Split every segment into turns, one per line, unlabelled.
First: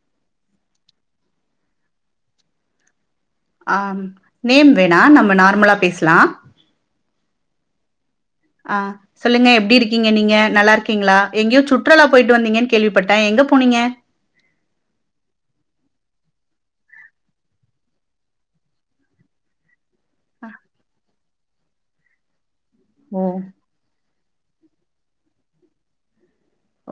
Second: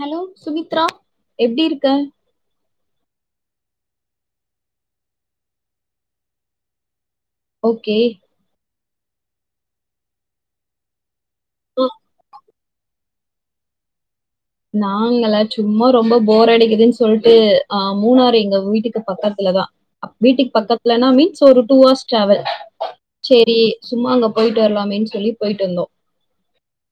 Hello Sumitra எப்டி இருக்க
ஆ நேம் வேணா நம்ம நார்மலா பேஸ்லா
ஓகே
ஆ சொல்லுங்க எப்டி இருக்கீங்க நீங்க நல்லா இருக்கீங்களா எங்யோ
ம்
சுற்றுலா போயிட்டு வந்தீங்கன் கேள்விப் பட்ட எங்க போனீங்க
நாங்கல சும்மா ரொம்ப போரடிக்குதுன் சொல்ட்டு ஆ மூணார் எங்க வீட்டுக்கு பக்கத்துலதா அப் வீட்டுக் பக்கத்துலனா மீன் ஸ் ஒரு டூ ஹார்ஸ் டிராவல்
ஓ
சேரி சும்மா அங்கப் போயிட்டு வரலாமேன் சொல்லி போயிட்டு வந்தோ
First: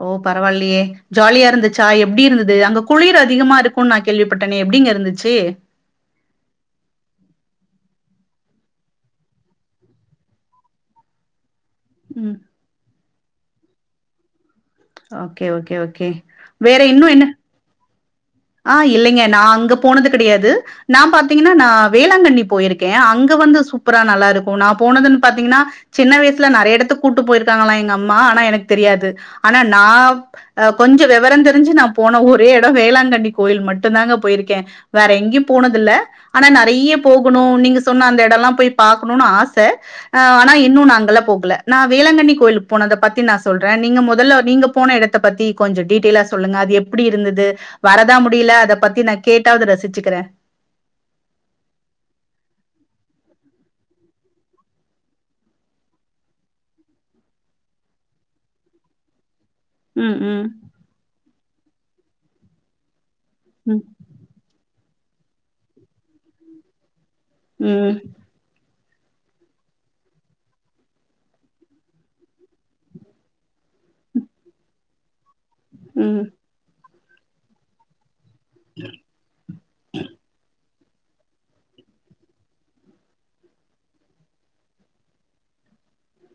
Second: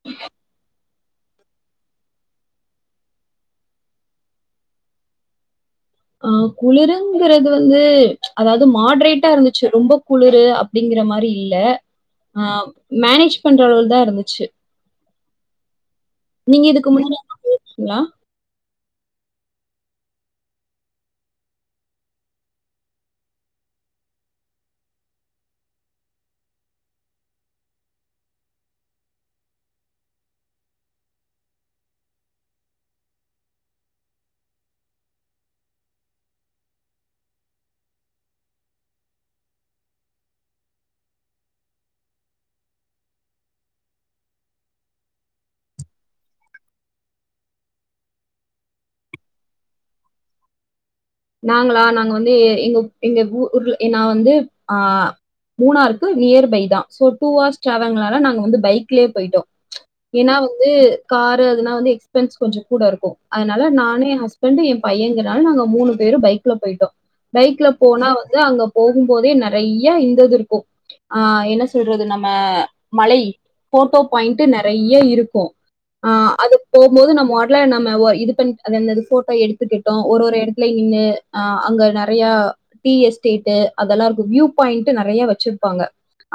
ஓ பரவால்லியே ஜாலியா இருந்துச்சா எப்டி இருந்தது அங்க குளிர் அதிகமா இருக்குன் நா கேள்விப்பட்டனே எப்டிங்க இருந்துச்சு
ஆ குளிருங்குறது வந்து அதாவது மாட்ரேட்டா இருந்துச்சு ரொம்ப குளுரு அப்டிங்கிற மாரி இல்ல
ம்
ஆ மேனேஜ் பண்ற அளவுலதா இருந்துச்சு
ஓகே ஓகே ஓக் கே
நீங்க
வேற
இதுக்கு
இன்னு
முன்னாடி
என்ன
ங்களா
ஆ இல்லைங்க நா அங்க போனது கெடையாது நா பாத்தீங்கன்னா நா வேளாங்கண்ணி போயிருக்க அங்க வந்து சூப்பரா நல்லா இருக்கு நா போனதுன் பாத்தீங்கன்னா சின்ன வயிசுல நறையா எடத்துக்கு கூட்டு போயிருக்காங்களா எங்க அம்மா ஆனா எனக்கு தெரியாது ஆனா நா கொஞ்சோ வெவரந் தெருஞ்சு நா போன ஒரே எடோ வேளாங்கண்ணி கோயில் மட்டுந்தாங்க போயிருக்க வேற எங்கயு போனதில்ல ஆனா நறையா போகணு நீங்க சொன்ன அந்த எடோலா போய் பாக்கணுன் ஆச ஆ ஆனா இன்னு நா அங்கெல்லா போகல நா வேளாங்கண்ணி கோயிலு போனத பத்தி நா சொல்ற நீங்க மொதல்ல நீங்க போன எடத்த பத்தி கொஞ்சோ டீடெயில்லா சொல்லுங்க அது எப்டி இருந்தது வர தா முடில அத பத்தி நா கேட்டாவது ரசுச்சுக்குற
நாங்களா நாங்க வந்து எங்க எங்க ஊ ஊர்ல நா வந்து ஆ மூணாருக்கு நியர்பை தா சோ டூ ஹார்ஸ் டிராவல்னால நாங்க வந்து பைக்லயே போயிட்டோ
ம்
ஏன்னா
ம்
வந்து காரு அதுனா வந்து எக்ஸ் பென்ஸ் கொஞ்சோ கூட இருக்கு அதனால
ம்
நானு எ ஹஸ்பண்டு எம் பையங்கல நாங்க மூணு பேரு பைக்ல போயிட்டோ பைக்ல
ம்
போனா வந்து அங்க போகும்போதே நறையா இந்தது இருக்கு ஆ என்ன சொல்றது நம்ம மலை போட்டோ பாயிண்டு நறையா இருக்கு ஆ
ம்
அது போ போது நம்ம ஒடல நம்ம ஒர் இதுப் பண்ட் அது என்னது ஃபோட்டோ எடுத்துக்கிட்டோ ஒரு ஒரு எடத் லை நின்னு ஆ அங்க நறையா டீ எஸ்டேட்டு அதல்லா இருக்கு வியூ பாயிண்ட்டு நறையா வெச்சுருப்பாங்க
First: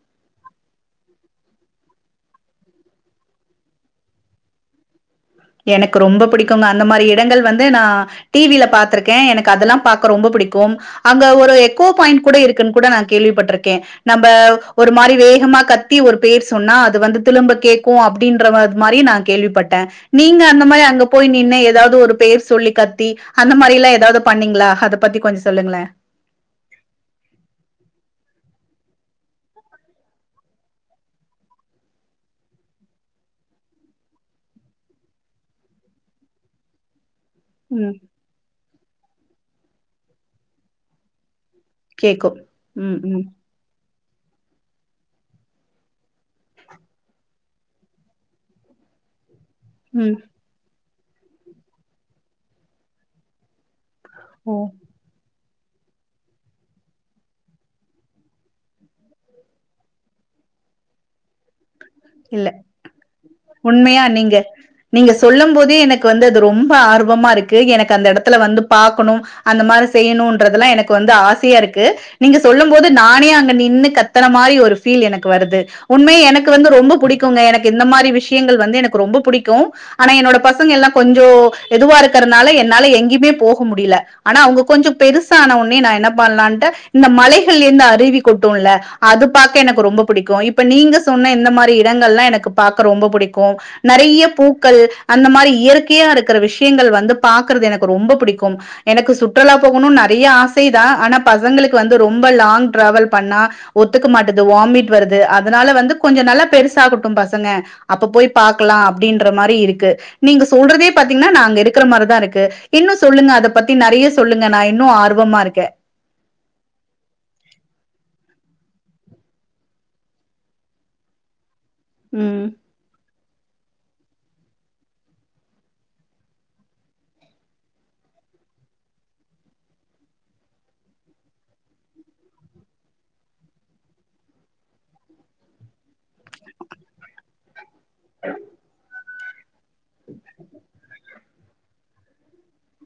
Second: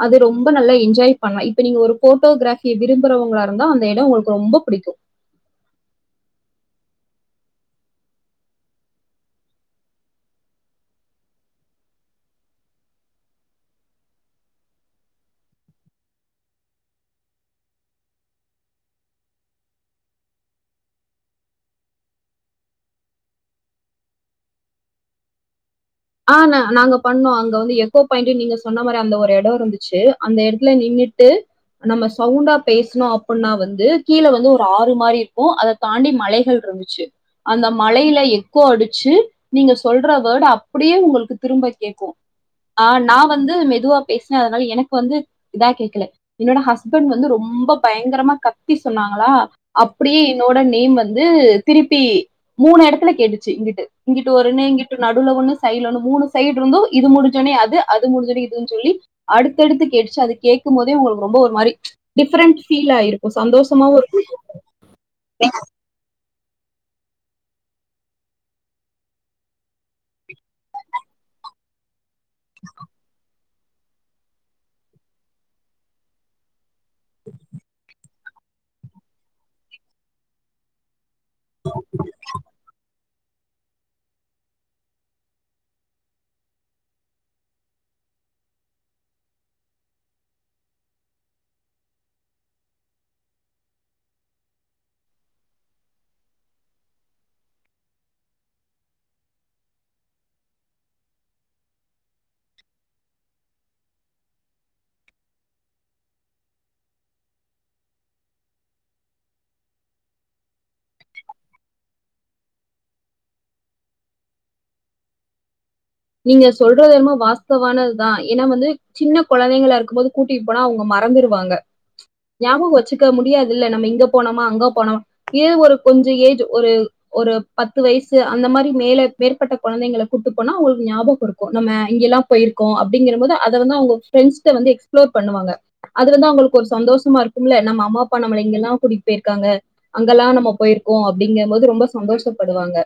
அது ரொம்ப நல்லா என்ஜாய் பண்லா இப்ப நீங்க ஒரு ஃபோட்டோ கிராபிய விரும்புறவங்களா இருந்தா அந்த எடோ உங்களுக்கு ரொம்ப புடிக்கு
எனக்கு ரொம்ப புடிக்குங்க அந்த மாரி எடங்கள் வந்து நா டிவில பாத்துருக்க எனக்கு அதெல்லாம் பாக்க ரொம்ப புடிக்கும் அங்க ஒரு எக்கோ பாயிண்ட் கூட இருக்குன் கூட நா கேள்விப்பட்ருக்கே நம்ப ஒரு மாரி வேகமா கத்தி ஒரு பேர் சொன்னா அது வந்து திழும்ப கேக்கு அப்டின்ற மார் மாரி நா கேள்விப்பட்ட நீங்க அந்த மாரி அங்க போய் நின்னு எதாவது ஒரு பேர் சொல்லி கத்தி அந்த மாரிலா எதாவது பண்ணீங்களா அத பத்தி கொஞ்சோ சொல்லுங்களே
ஆ நா நாங்க பண்ணோ அங்க வந்து எக்கோ பாயிண்டு நீங்க சொன்ன மாரி அந்த ஒரு எடோ இருந்துச்சு அந்த எடத்துல நின்னுட்டு நம்ம சவுண்டா பேஸ்னோ அப்புன்னா வந்து கீழ வந்து ஒரு ஆறு மாரி இருக்கு அத தாண்டி மலைகள் இருந்துச்சு அந்த
ம்
மலையில எக்கோ அடுச்சு நீங்க சொல்ற வோடு அப் அப்டியே உங்களுக்குத் திரும்ப கேக்கு
கேக்கும்
ஆ
ம்
நா
ம்
வந்து மெதுவா பேஸ்ன அதனால எனக்கு வந்து இதா கேக்கல என்னோட ஹஸ்பண்ட் வந்து ரொம்ப பயங்கரமா கத்தி சொன்னாங்களா
ம்
அப்டியே என்னோட நேம் வந் து திருப்பி மூணு எடத்துல கேட்டுச்சு இங்குட் டு இங்கிட்டு
ஓ
ஒருனே இங்கிட்டு நடுல ஒண்ணு சைடுல ஒன்னு மூணு சைட இருந்து இது முடுஞ்சோனே அது அது முடுஞ்சோனே இதுன் சொல்லி அடுத்தடுத்து கேட்டுச்சு அது கேக்கும் போதே உங்களுக்கு ரொம்ப ஒரு மாரி
இல்ல
டிஃப்ரெண்ட் ஃபீல்லா ஆயிருக்குஸ்
உண்மையா நீங்க நீங்க சொல்லும்
இருக்கு
போதே எனக்கு வந் து அது ரொம்ப ஆர்வமா இருக்கு எனக்கு அந்த எடத்துல வந்து பாக்கணும் அந்த மாரி செய்யணுன்றதெல்லா எனக்கு வந்து ஆசையா இருக்கு நீங்க சொல்லும் போது நானே அங்க நின் நின்னு கத்தர மாரி ஒரு ஃபீல் எனக்கு வருது உண்மையா எனக்கு வந்து ரொம்ப புடிக்குங்க எனக்கு இந்த மாரி விஷ் யங்கள் வந்து எனக்கு ரொம்ப புடிக்கு ஆனா என்னோட பசங்க எல்லா கொஞ்சோ எதுவா இருக்குறதுனால என்னால எங் யுமே போக முடில ஆனா அவங்க கொஞ்சோ பெருசான ஒன்னே நா என்ன பண்லான்டு இந்த மலைகள் இருந்து அருவி கொட்டுல்ல அது பாக்க எனக்கு ரொம்ப புடிக்கு இப்ப நீங்க சொன்ன இந்த மாரி இடங்கள்லா எனக்கு பாக்க ரொம்ப புடிக் க்கு நறைய பூக்கள் அந்த மாரி இயற்கையா இருக்குற விஷ்யங்கள் வந்து பாக்குறது எனக்கு ரொம்ப புடிக்கும் எனக்கு சுற்றுலா போகணுன் நறையா ஆசைதா ஆனா பசங்களுக்கு வந்து ரொம்ப லாங் டிராவல் பண்ணா ஒத்துக்க மாட்டது வாமிட் வருது அதனால வந்து கொஞ்சோ நல்லா பெருசாகட்டும் பசங்க அப்ப போய் பாக்கலா அப்டின்ற மாரி இருக்கு நீங்க சொல்றதே பாத்தீங்கன்னா நா அங்க இருக்குற மாரிதா இருக்கு இன்னு சொல்லுங்க அத பத்தி நறையா சொல்லுங்க நா இன்னு ஆர்வமா இருக்க
நீங்க சொல்றது என்னமோ வாஸ்தவானதா ஏன்னா வந்து சின்ன கொழந்தைங்களா இருக்கும்போது கூட்டிட் போனா அவங்க மறந்துருவாங்க
ம்
ஞாபகோ வெச்சுக்க முன் முடியாதுல்ல நம்ம இங்க போனமா அங்க போனமா இது ஒரு கொஞ்சோ ஏஜ் ஒரு பத்து வயிசு அந்த மாரி மேல மேற்பட்ட கொழந்தைங்கள கூட்டு போனா அவுங்களுக் ஞாபகோ இருக்கு நம்ம இங்கியெல்லா போயிருக்கோ அப்டிங்குற போது அது வந்து அவுங்க ஃப்ரெண்ட்ஸ் கிட்ட வந்து எக்ஸ்புளோர் பண்ணுவாங்க அது வந்து அவங்களுக்கு ஒரு சந்தோமா இருக்கும்ல நம்ம அவுங் அம்மா அப்பா நம்ல இங்கெல்லா கூட்டிட் போயிருக்காங்க அங்கெல்லா நம்ம போயிருக்கோ அப்டிங்கும் போது ரொம்ப சந்தோஷப்படுவாங்க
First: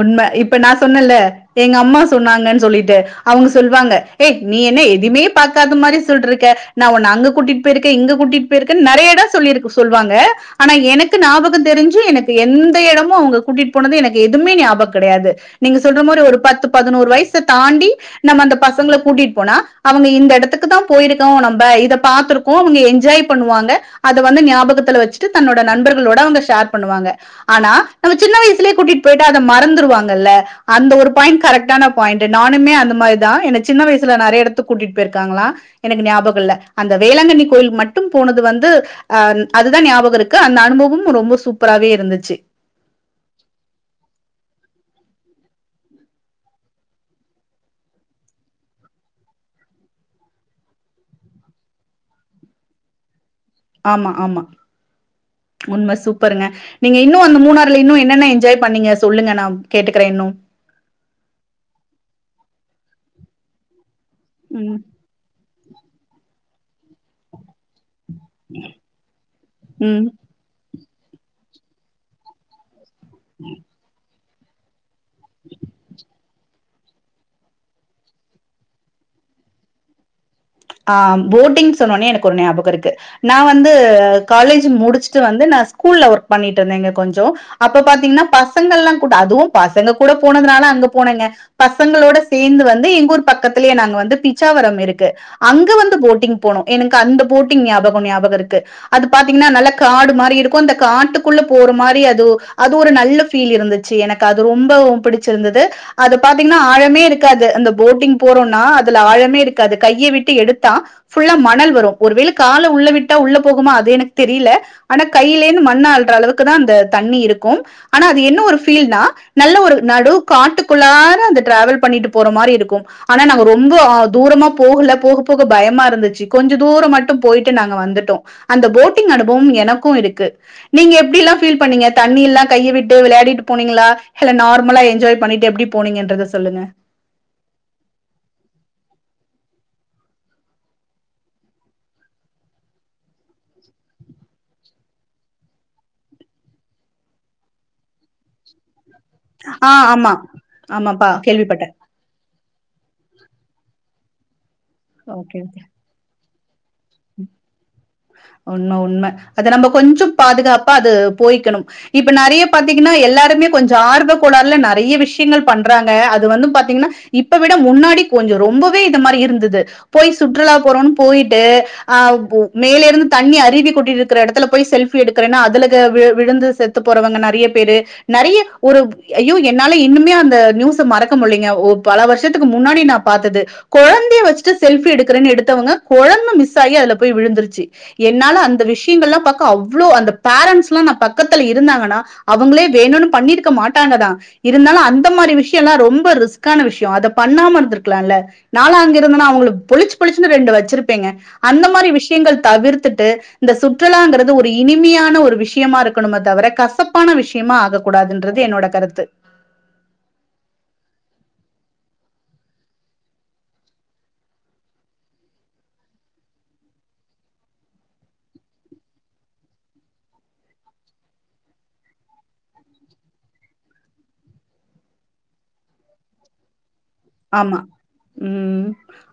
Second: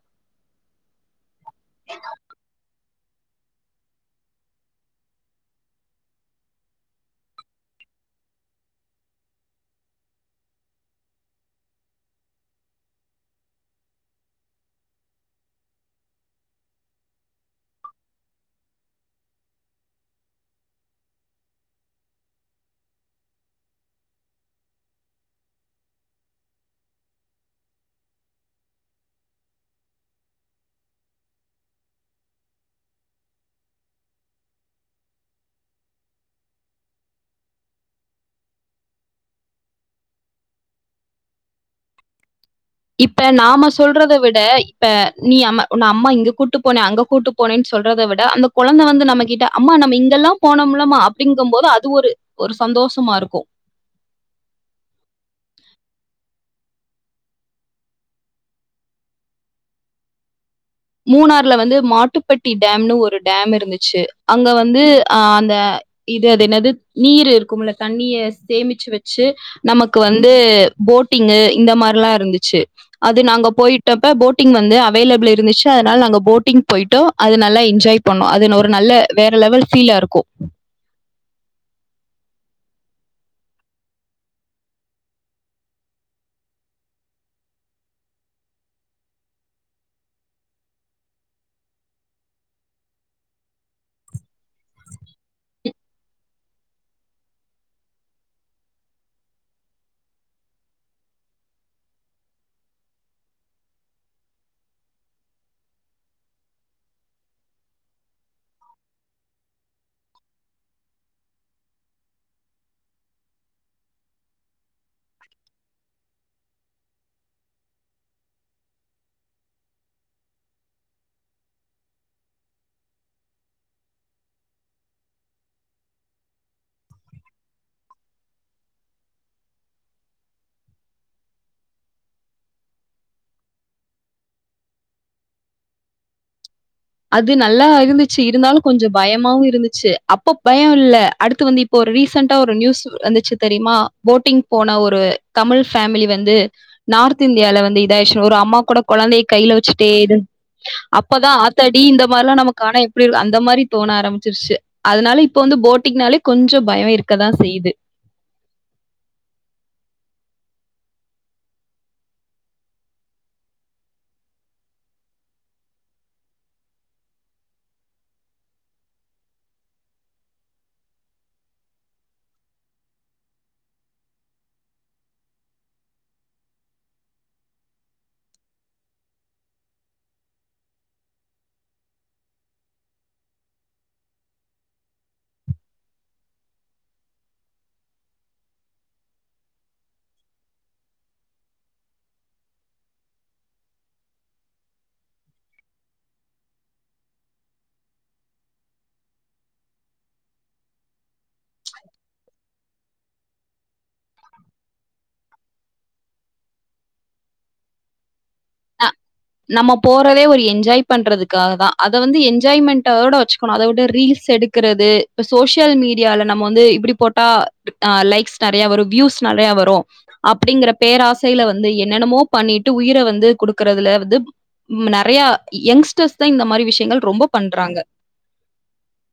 உண்ம இப்ப நா சொன்னல்ல எங்க அம்மா சொன்னாங்கன் சொல்லிட்டு அவங்க சொல்வாங்க ஏ நீ என்ன எதுமே பாக்காத மாரி சொல்ட்ருக்க நா உன்ன அங்க கூட்டிட்டு போயிருக்கே இங்க கூட்டிட்டு போயிருக்கேன்னு நெறைய எடோ சொல்லிருக்கு சொல்வாங்க. ஆனா எனக்கு ஞாபகோ தெரிஞ்சு எனக்கு எந்த எடமு அவங்க கூட்டிட்டு போனது எனக் எதுமே ஞாபகோ கெடையாது. நீங்க சொல்ற மாரி ஒரு பத்து பதனோரு வயசு தாண்டி நம்ம அந்த பசங்கள கூட்டிட்டு போனா அவங்க இந்த எடத்துக்குதா போயிருக்கோ நம்ப இத பாத்திருக்கோ அவங்க என்ஜாய் பண்ணுவாங்க அத வந்து ஞாபகத்துல வெச்சிட்டு தன்னோட நண்பர்களோட அவங்க ஷேர் பண்ணுவாங்க. ஆனா, நம்ம சின்ன வயசுலயே கூட்டிட் டு போயிட்டா அத மறந்துருவாங்கல்ல. அந்த ஒரு பாயிண்ட் கரெக்டான பாயிண்ட்டு நானுமே அந்த மாரிதா. என்ன சின்ன வயசுல நெறைய எடத்துக்கு கூட்டிட்டு போயிருக்காங்களா எனக்கு ஞாபகோ இல்ல. அந்த வேளாங்கண்ணி கோயில் மட்டும் போனது வந்து ஆ அதுதா ஞாபகோ இருக்கு அந்த அனுபவமு ரொம்ப சூப்பராவே இருந்துச்சு.
இப்ப நாம சொல்றத விட இப்ப நீ அம்மா உன்ன அம்மா இங்க கூட்டு போனே, அங்க கூட்டு போனேன்னு சொல்றத விட அந்த கொழந்த வந்து நம்மகிட்ட அம்மா நம்ம இங்கெல்லா போனமுல்லமா அப்டிங்கும்போது அது ஒரு ஒரு சந்தோஷமா இருக்கு.
ஆமா ஆமா உண்ம சூப்பருங்க. நீங்க இன்னு அந்த மூணாறுல இன்னு என்னென்ன என்ஜாய் பண்ணீங்க சொல்லுங்க நா கேட்டுக்கிறே இன்னு.
மூணார்ல வந்து மாட்டுப்பட்டி டேம்னு ஒரு டேம் இருந்துச்சு. அங்க
ம்
வந்து ஆ அந்த இ து அது என்னது நீர் இருக்கும்ல தண்ணிய சேமிச்சு வச்சு நமக்கு
ம்
வந்து போட்டிங்கு இந்த மாரிலா இருந்துச்சு அது நாங்க போயிட்டப்ப போட் டிங் வந்து அ வைலபிள் இருந்துச்சு அங்க போட்டிங் போய்ட்டோ அது நல்லா என்ஜாய் பண்ணோ அது ஒரு நல்ல வேற லெவல் ஃபீலா இருக்கு
ஆ போட்டிங் சொன்னோனே எனக்கு ஒரு ஞாபகோ இருக்கு. நா வந்து காலேஜ் முடிச்சுட்டு வந்து நா ஸ்கூல்ல ஒர்க் பண்ணிட்டுருந்தேங்க கொஞ்சோ. அப்ப பாத்தீங்கன்னா பசங்கல்லா கூட அதுவு பசங்க கூட போனதுனால அங்க போனேங்க. பசங்களோட சேந்து வந்து எங்க ஊர் பக்கத்லே நாங்க வந்து பிச்சாவரம் இருக்கு. அங்க வந்து போட்டிங் போனோ. எனக்கு அந்த போட்டிங் ஞாபகோ ஞாபகோ இருக்கு. அது பாத்தீங்கன்னா நல்ல காடு மாரி இருக்கு அந்த காட்டுக்குள்ள போற மாரி அது அது ஒரு நல்ல ஃபீல் இருந்துச்சு எனக்கு அது ரொம்பவு புடிச்சிருந்தது. அது பாத்தீங்கனா ஆழமே இருக்காது அந்த போட்டிங் போறோனா அதுல ஆழமே இருக்காது கைய விட் டு எடுத்தா ஃபுல்லா மணல் வரு. ஒரு வேள கால உள்ள விட்டா உள்ள போகுமா அது எனக்கு தெரியல. ஆனா கைலேந்து மண்ண அள்ற அளவுக்குதா அந்த தண்ணி இருக்கு. ஆனா அது என்ன ஒரு ஃபீல்னா நல்ல ஒரு நடு காட்டுக்குள்ளாற அந்த டிராவல் பண்ணிட்டு போற மாரி இருக்கு. ஆனா நாங்க ரொம்ப ஆ தூரமா போகுல போக போக பயமா இருந்துச்சு. கொஞ்ச தூரோ மட்டு போய்ட்டு நாங்க வந்துட்டோ. அந்த போட்டிங் அனுபம் எனக்கு இருக்கு. நீங்க எப்டில்லா ஃபீல் பண்ணீங்க தண்ணிலா கையை விட்டு வெளாடிட்டு போனீங்களா இல்ல நார்மலா என்ஜாய் பண்ணிட்டு எப்டி போனீங்கன்றத சொல்லுங்க.
அது நல்லா இருந்துச்சு. இருந்தாலு கொஞ்ச பயமாவு இருந்துச்சு. அப்போ பயம் இல்ல அடுத்து வந்து இப்போ ஒரு ரீசன்டா ஒரு நியூஸ் வந்துச்சு தெரியுமா போட்டிங் போன ஒரு தமிழ் ஃபேமிலி வந்து நார்த் இந்தியால வந்து இதாய்ச்சுனு ஒரு அம்மா கூடோ கொழந்தைய கைல
ஆ
வச்சுட்டே
ஆமா
இருந்
ஆமாப்பா
அப்பதா ஆ
கேள்விப்பட்டே
த்தாடி இந்த மார்லா நமக்கு ஆனா எப்டி இருக்கு அந்த மாரி தோண ஆரம் பிச்சிருச்சு அதனால இப்ப
ஓகே
வந்து போட்டிங்னாலே கொஞ்
உண்ம உண்ம அத நம்ப கொஞ்சொ பாதுகாப்பா அது போய்க்கணும். இப்ப நெறைய பாத்தீங்கனா எல்லாருமே கொஞ்ச ஆர்வ கோளாறுல நெறைய விஷயங்கள் பண்றாங்க. அது வந்து பாத்தீங்கனா இப்ப விட முன்னாடி கொஞ்ச ரொம்பவே இந்த மாரி இருந்தது. போய் சுற்றுலா போறோனு போயிட்டு ஆ ஓ மேலேருந்து தண்ணி அருவி கொட்டிட்டுருக்கற எடத்துல போய் செல்ஃபி எடுக்கறேன்னு அதுல க வி விழுந்து செத்து போறவங்க நெறைய பேரு நெறைய ஒரு ஐயோ என்னால இன்னுமே அந்த நியூஸ மறக்க முடிலைங்க. பல வருஷத்துக்கு முன்னாடி நா பாத்தது கொழந்தைய வச்சுட்டு செல்ஃபி எடுக்குறேனு எடுத்தவங்க கொழந்த மிஸ் ஆயி அதுல போய் விழுந்துருச்சு. என்னால அந்த விஷ்யங்கல்லா பாக்க அவ்ளோ அந்த பேரன்ட்ஸ்லா நா பக்கத்துல இருந்தாங்கனா அவுங்களே வேணுனு பண்ணிருக்க மாட்டாங்கதா இருந்தாலு அந்த மாரி விஷ்யலா ரொம்ப ரிஸ்க்கான விஷ்யோ அத பண்ணாம இருந்துருக்கலால. நான்லா அங்க இருந்தன்னா அவுங்கள பொலிச் பொலிச்சுனு ரெண்டு வச்சிருப்பேங்க. அந்த மாரி விஷ்யங்கள் தவிர்த்துட்டு இந்த சுற்றுலாங்கறது ஒரு இனிமையான ஒரு விஷ்யமா இருக்கணுமே தவிர கசப்பான விஷ்யமா ஆக கூடாதுன்றது என்னோட கருத்து.
நம்ம போறதே ஒரு என்ஜாய் பண்றதுக்காகதா. அத வந்து என்ஜாய்மெண்டோட வச்சுக்கணு. அத விட்டு ரீல்ஸ் எடுக்கறது இப்ப சோசியல் மீடியால நம்ம வந்து இப்டி போட்டாஆ லைக்ஸ் நெறய வரு வியூஸ் நெறய வரு அப்டிங்கற பேராசைல வந்து என்னென்னமோ பண்ணிட்டு உயிர வந்து குடுக்கறதுல வ ந்து ம் நெறயா யெ யெங்ஸ்டர்ஸ்தா இந்த மாரி விஸ்யங்கள்
ஆமா ம்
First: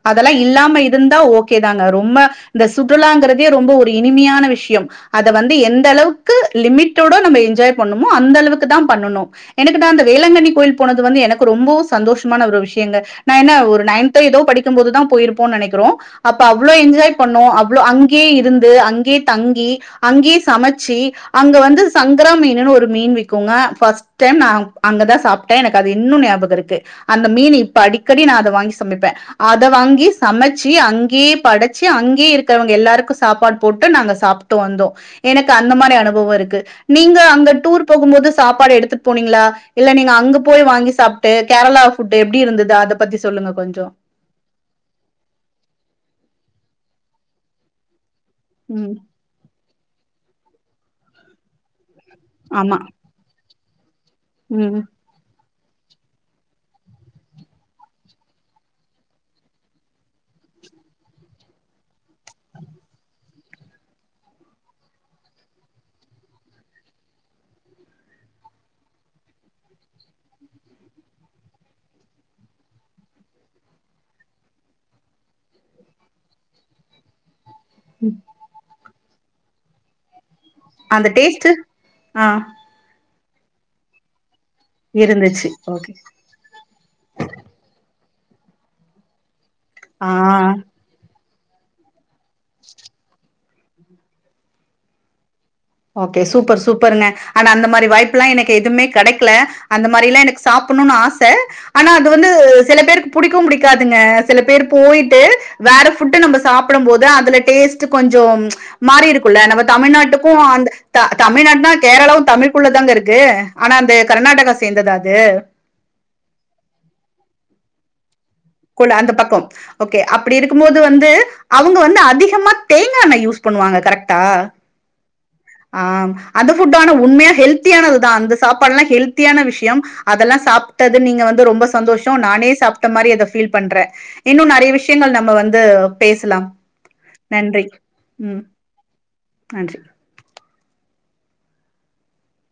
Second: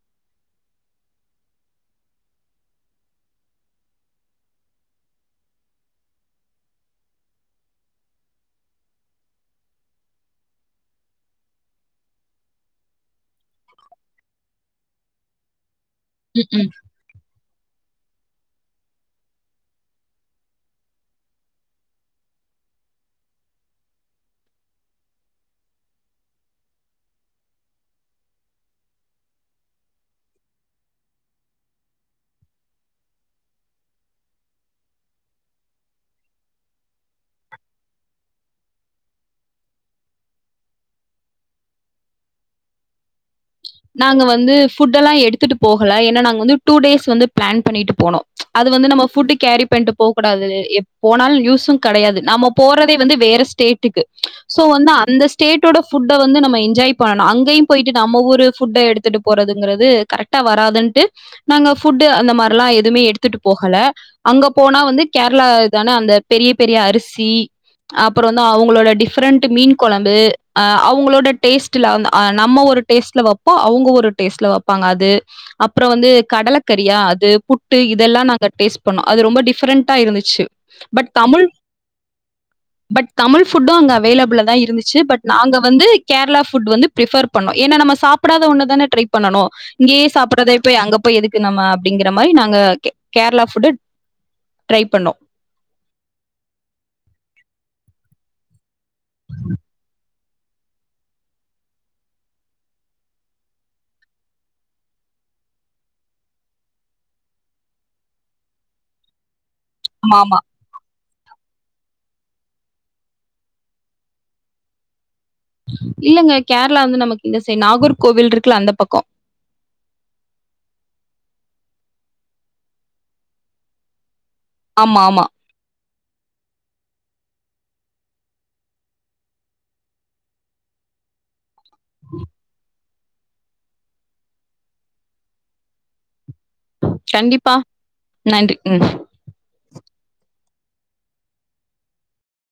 அதல்லா இல்லாம இருந்தா ஓ கேதாங்க ரொம்ப இந்த சுற்றுலாங்கறதே ரொம்ப ஒரு இனிமையான விஷ்யம். அத வந்து எந்த அளவுக்கு லிமிட்டோட நம்ம என்ஜாய் பண்ணுமோ அந்த அளவுக்குதா பண்ணணு எனக்குதா இந்த வேளங்கண்ணி கோயில் போனது வந்து எனக்கு ரொம்பவு சந்தோஷமான ஒரு விஷ் யங்க. நா என்ன ஒரு நைன்த்தோ எதோ படிக்கும்போதுதா போயிருப்போன்னு நெனக்கிறோ. அப்ப
ம்.
அவ்ளோ என்ஜாய் பண்ணோ அவ் வ்ளோ அங்கயே இருந்து அங்கே தங்கி அங்கயே சமச்சி அங்க வந்து சங்கரா மீன்னு ஒரு மீன் விக்கிகுங்க ஃப்ஸ்ட் டைம் நா அங்கதா சாப்ட்டே எனக்கு அது இன்னு ஞாபக இருக்கு அந்த மீனு இப்ப அடிக்கடி நா அத வாங்கி சமைப்பே அத வாங்கி சமச்சி அங்கே படைச்சி அங்கே இருக்கிறவங்க எல்லாருக்கு சாப்பாடு போட்டு நாங்க சாப்புட்டு வந்தோ எனக்கு அந்த மாரி அனுபவ இருக்கு நீங்க அங்க டூர் போகுமோது சாப்பாடு எடுத்துட் போனீங்களா இல்ல நீங்க அங்க போய் வாங்கி சாப்ட்டு கேரளா ஃபுட்டு எப்டி இருந்த து அத பத்தி
நாங்க வந்து ஃபுட் எல்லா எடுத்துட்டு போகல ஏனா நாங்க வந்து டூ டேஸ் வந்து பிளான் பண்ணிட்டு போனோ அது வந்து
ம்.
நம்ம ஃபுட்டு் கேரி பண்ட்டு போகூடாது எப் போனாலு யூஸு கடையாது நாம
ஆமா.
போறதே வந்து வேற ஸ்டேட் டிக்கு சோ
ம்.
வந்து அந்த ஸ்டேட்டோட ஃபுட்ட வந்து நம்ம என்ஜாய் பண்ணணு அங்கயு போய்ட்டு நம்ம ஊரு ஃபுட்ட எடுத்துட்டு போறதுங்கறது கரெட்டா வராதுன்ட்டு நாங்க ஃபுட்டு் அந்த மார்ல்லா எதுமே எடுத்துட்டு போகல அங்க போனா வந்து கேரளா தான அந்த பெரிய பெரிய அரிசி அப்பற வந்து அவுங்ளோட டிஃப்ரெண்ட்டு மீன் கொழம்பு ஆ அவுங்களோட டேஸ்ட்ல அந்த ஆ நம்ம ஒரு டேஸ்ட்ல வப் போ அவுங்க ஒரு டேஸ்ட்ல வப்பாங்க அது அப்புற வந்து கடலக்கரியா அது புட் டு இதெல்லா நாங்க டேஸ் பன்னோ அது ரொம்ப டிஃப்ரெண்டா இருந்துச்சி
அந்த டேஸ்ட்டு ஆ
பட் தமிழ் ஃபுட்டு அங்க அவைலபுல தா இருந்துச்சி பட்
இருந்துச்சு.
நாங்க வந்து
ஓகே.
கேரளா புட் வந்து பிரிபர் பண்ணோம் ஏன்னா நம்ம சாப் சாப்டாத ஒன்னு தான ட்ரை பண்ணனும் இங்கயே
ஆ.
சாப்டறதா இ போய் அங்க போய் எதுக் கு நம்மா அப்டிங்கிற இந்த மாதிரி நாங்க கே கேரளா ஃபுட்டு ட்ரை பண்ணோம்
ஓகே சூப்பர் சூப்பருங்க ஆனா அந்த மாரி வாய்ப் புலா எனக்கு எதுமே கெடைக்கல அந்த மாரிலாம் எனக்கு சாப்பணும்னு ஆச ஆனா அது வந்து சில பேருக்கு புடிக்கும் புடிக்காதுங்க சில பேர் போயிட்டு வேற ஃபுட்ட நம்ம சாப்படம் போது அதுல டேஸ்ட்டு கொஞ்சம் மாறி இருக்குல்ல நம்ம தமிழ்நாட்டு
ஆமாமா.
கும் அந்த த தமிழ்நாடுனா கேரளாவும் தமிழ்க்குள்ளதாங்க இருக்கு ஆனா அந்த கர்நாடகா சேந்ததா அது?
இல்லங்க கேரளா வந்து நமக்கு இந்த சே நாகூர் கோவில் இருக்
குல அந்த பக்க ஓகே அப்டி இருக்கும்போது வந்து அவுங்க வந்து அதிகமா தேங்கா எண்ணெ யூஸ் பண்ணுவாங்க கரெக்ட்டா
ஆமா ஆமா
ஆ அந்த ஃபுட்டான உண்மையா ஹெல்த்தியானதுதா அந்த சாப்பாடு எல்லா ஹெல்த்தியான விஷய அதெல்லா சாப்டது நீங்க வந்து ரொம்ப சாப் சந்தோஷ நானே சாப் த்த மாரியத ஃபு பீல் பண்ற இன்னு நெறைய விஷயங்கள் நம்ம வந்து பேசலா
கண்டிப்பா நன்றி ம்
நன்றி